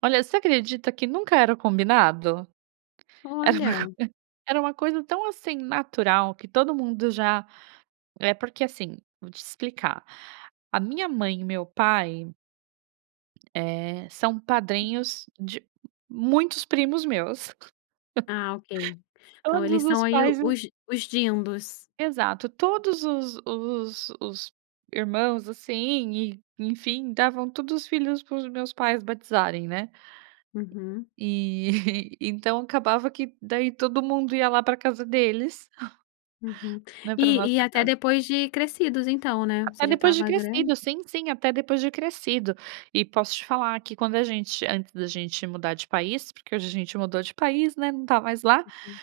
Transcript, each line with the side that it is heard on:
right: Olha, você acredita que nunca era combinado? Era uma
left: Olha.
right: era uma coisa tão assim natural que todo mundo já é porque, assim, vou te explicar. A minha mãe e meu pai eh, são padrinhos de muitos primos meus.
left: Ah, ok. Então
right: Todos
left: eles são
right: os
left: aí
right: pais e os
left: os os dindos.
right: Exato, todos os os os irmãos assim e, enfim, davam todos os filhos para os meus pais batizarem, né.
left: Uhum.
right: E, então, acabava que daí todo mundo ia lá para casa deles,
left: Uhum.
right: né, para
left: E
right: nossa
left: e até
right: casa.
left: depois de crescidos, então, né. Você
right: Até
left: já
right: depois de
left: estava grande.
right: crescido. Sim, sim, até depois de crescido. E posso te falar que, quando a gente antes da gente mudar de país, porque hoje a gente mudou de país, né, não está mais lá—
left: Uhum.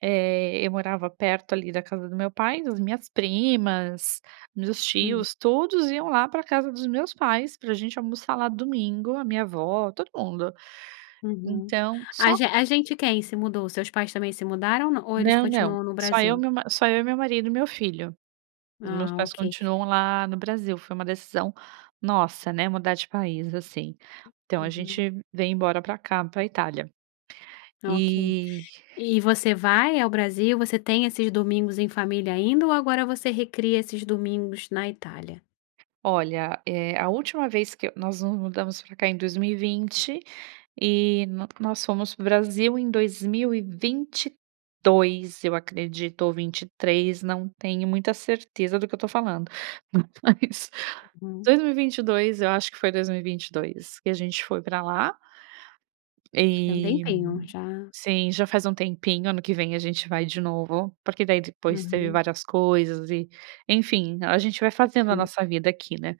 right: eh, eu morava perto ali da casa do meu pai, das minhas primas, dos
left: Uhum.
right: tios. Todos iam lá pra casa dos meus pais pra gente almoçar lá domingo. A minha avó, todo mundo.
left: Uhum.
right: Então
left: A
right: só
left: gen a gente quem se mudou? Seus pais também se mudaram não. Ou eles
right: Não, não.
left: continuam no
right: Só eu,
left: Brasil?
right: meu ma só eu e meu marido e meu filho. Os meus
left: Ah,
right: pais
left: ok.
right: continuam lá no Brasil. Foi uma decisão nossa, né, mudar de país, assim. Então a
left: Uhum.
right: gente veio embora para cá, para Itália.
left: Ok.
right: E
left: E você vai ao Brasil, você tem esses domingos em família ainda ou agora você recria esses domingos na Itália?
right: Olha, eh, a última vez que nós nos mudamos pra cá em 2020 e no nós fomos pro Brasil em 2022, eu acredito, ou 23, não tenho muita certeza do que eu estou falando.
left: Hum,
right: Mas,
left: uhum.
right: 2022. Eu acho que foi 2022 que a gente foi pra lá.
left: Tem um
right: E,
left: tempinho, já.
right: sim, já faz um tempinho. Ano que vem a gente vai de novo, porque daí depois teve
left: Uhum.
right: várias coisas e, enfim, então a gente vai fazendo a
left: Entendo.
right: nossa vida aqui, né?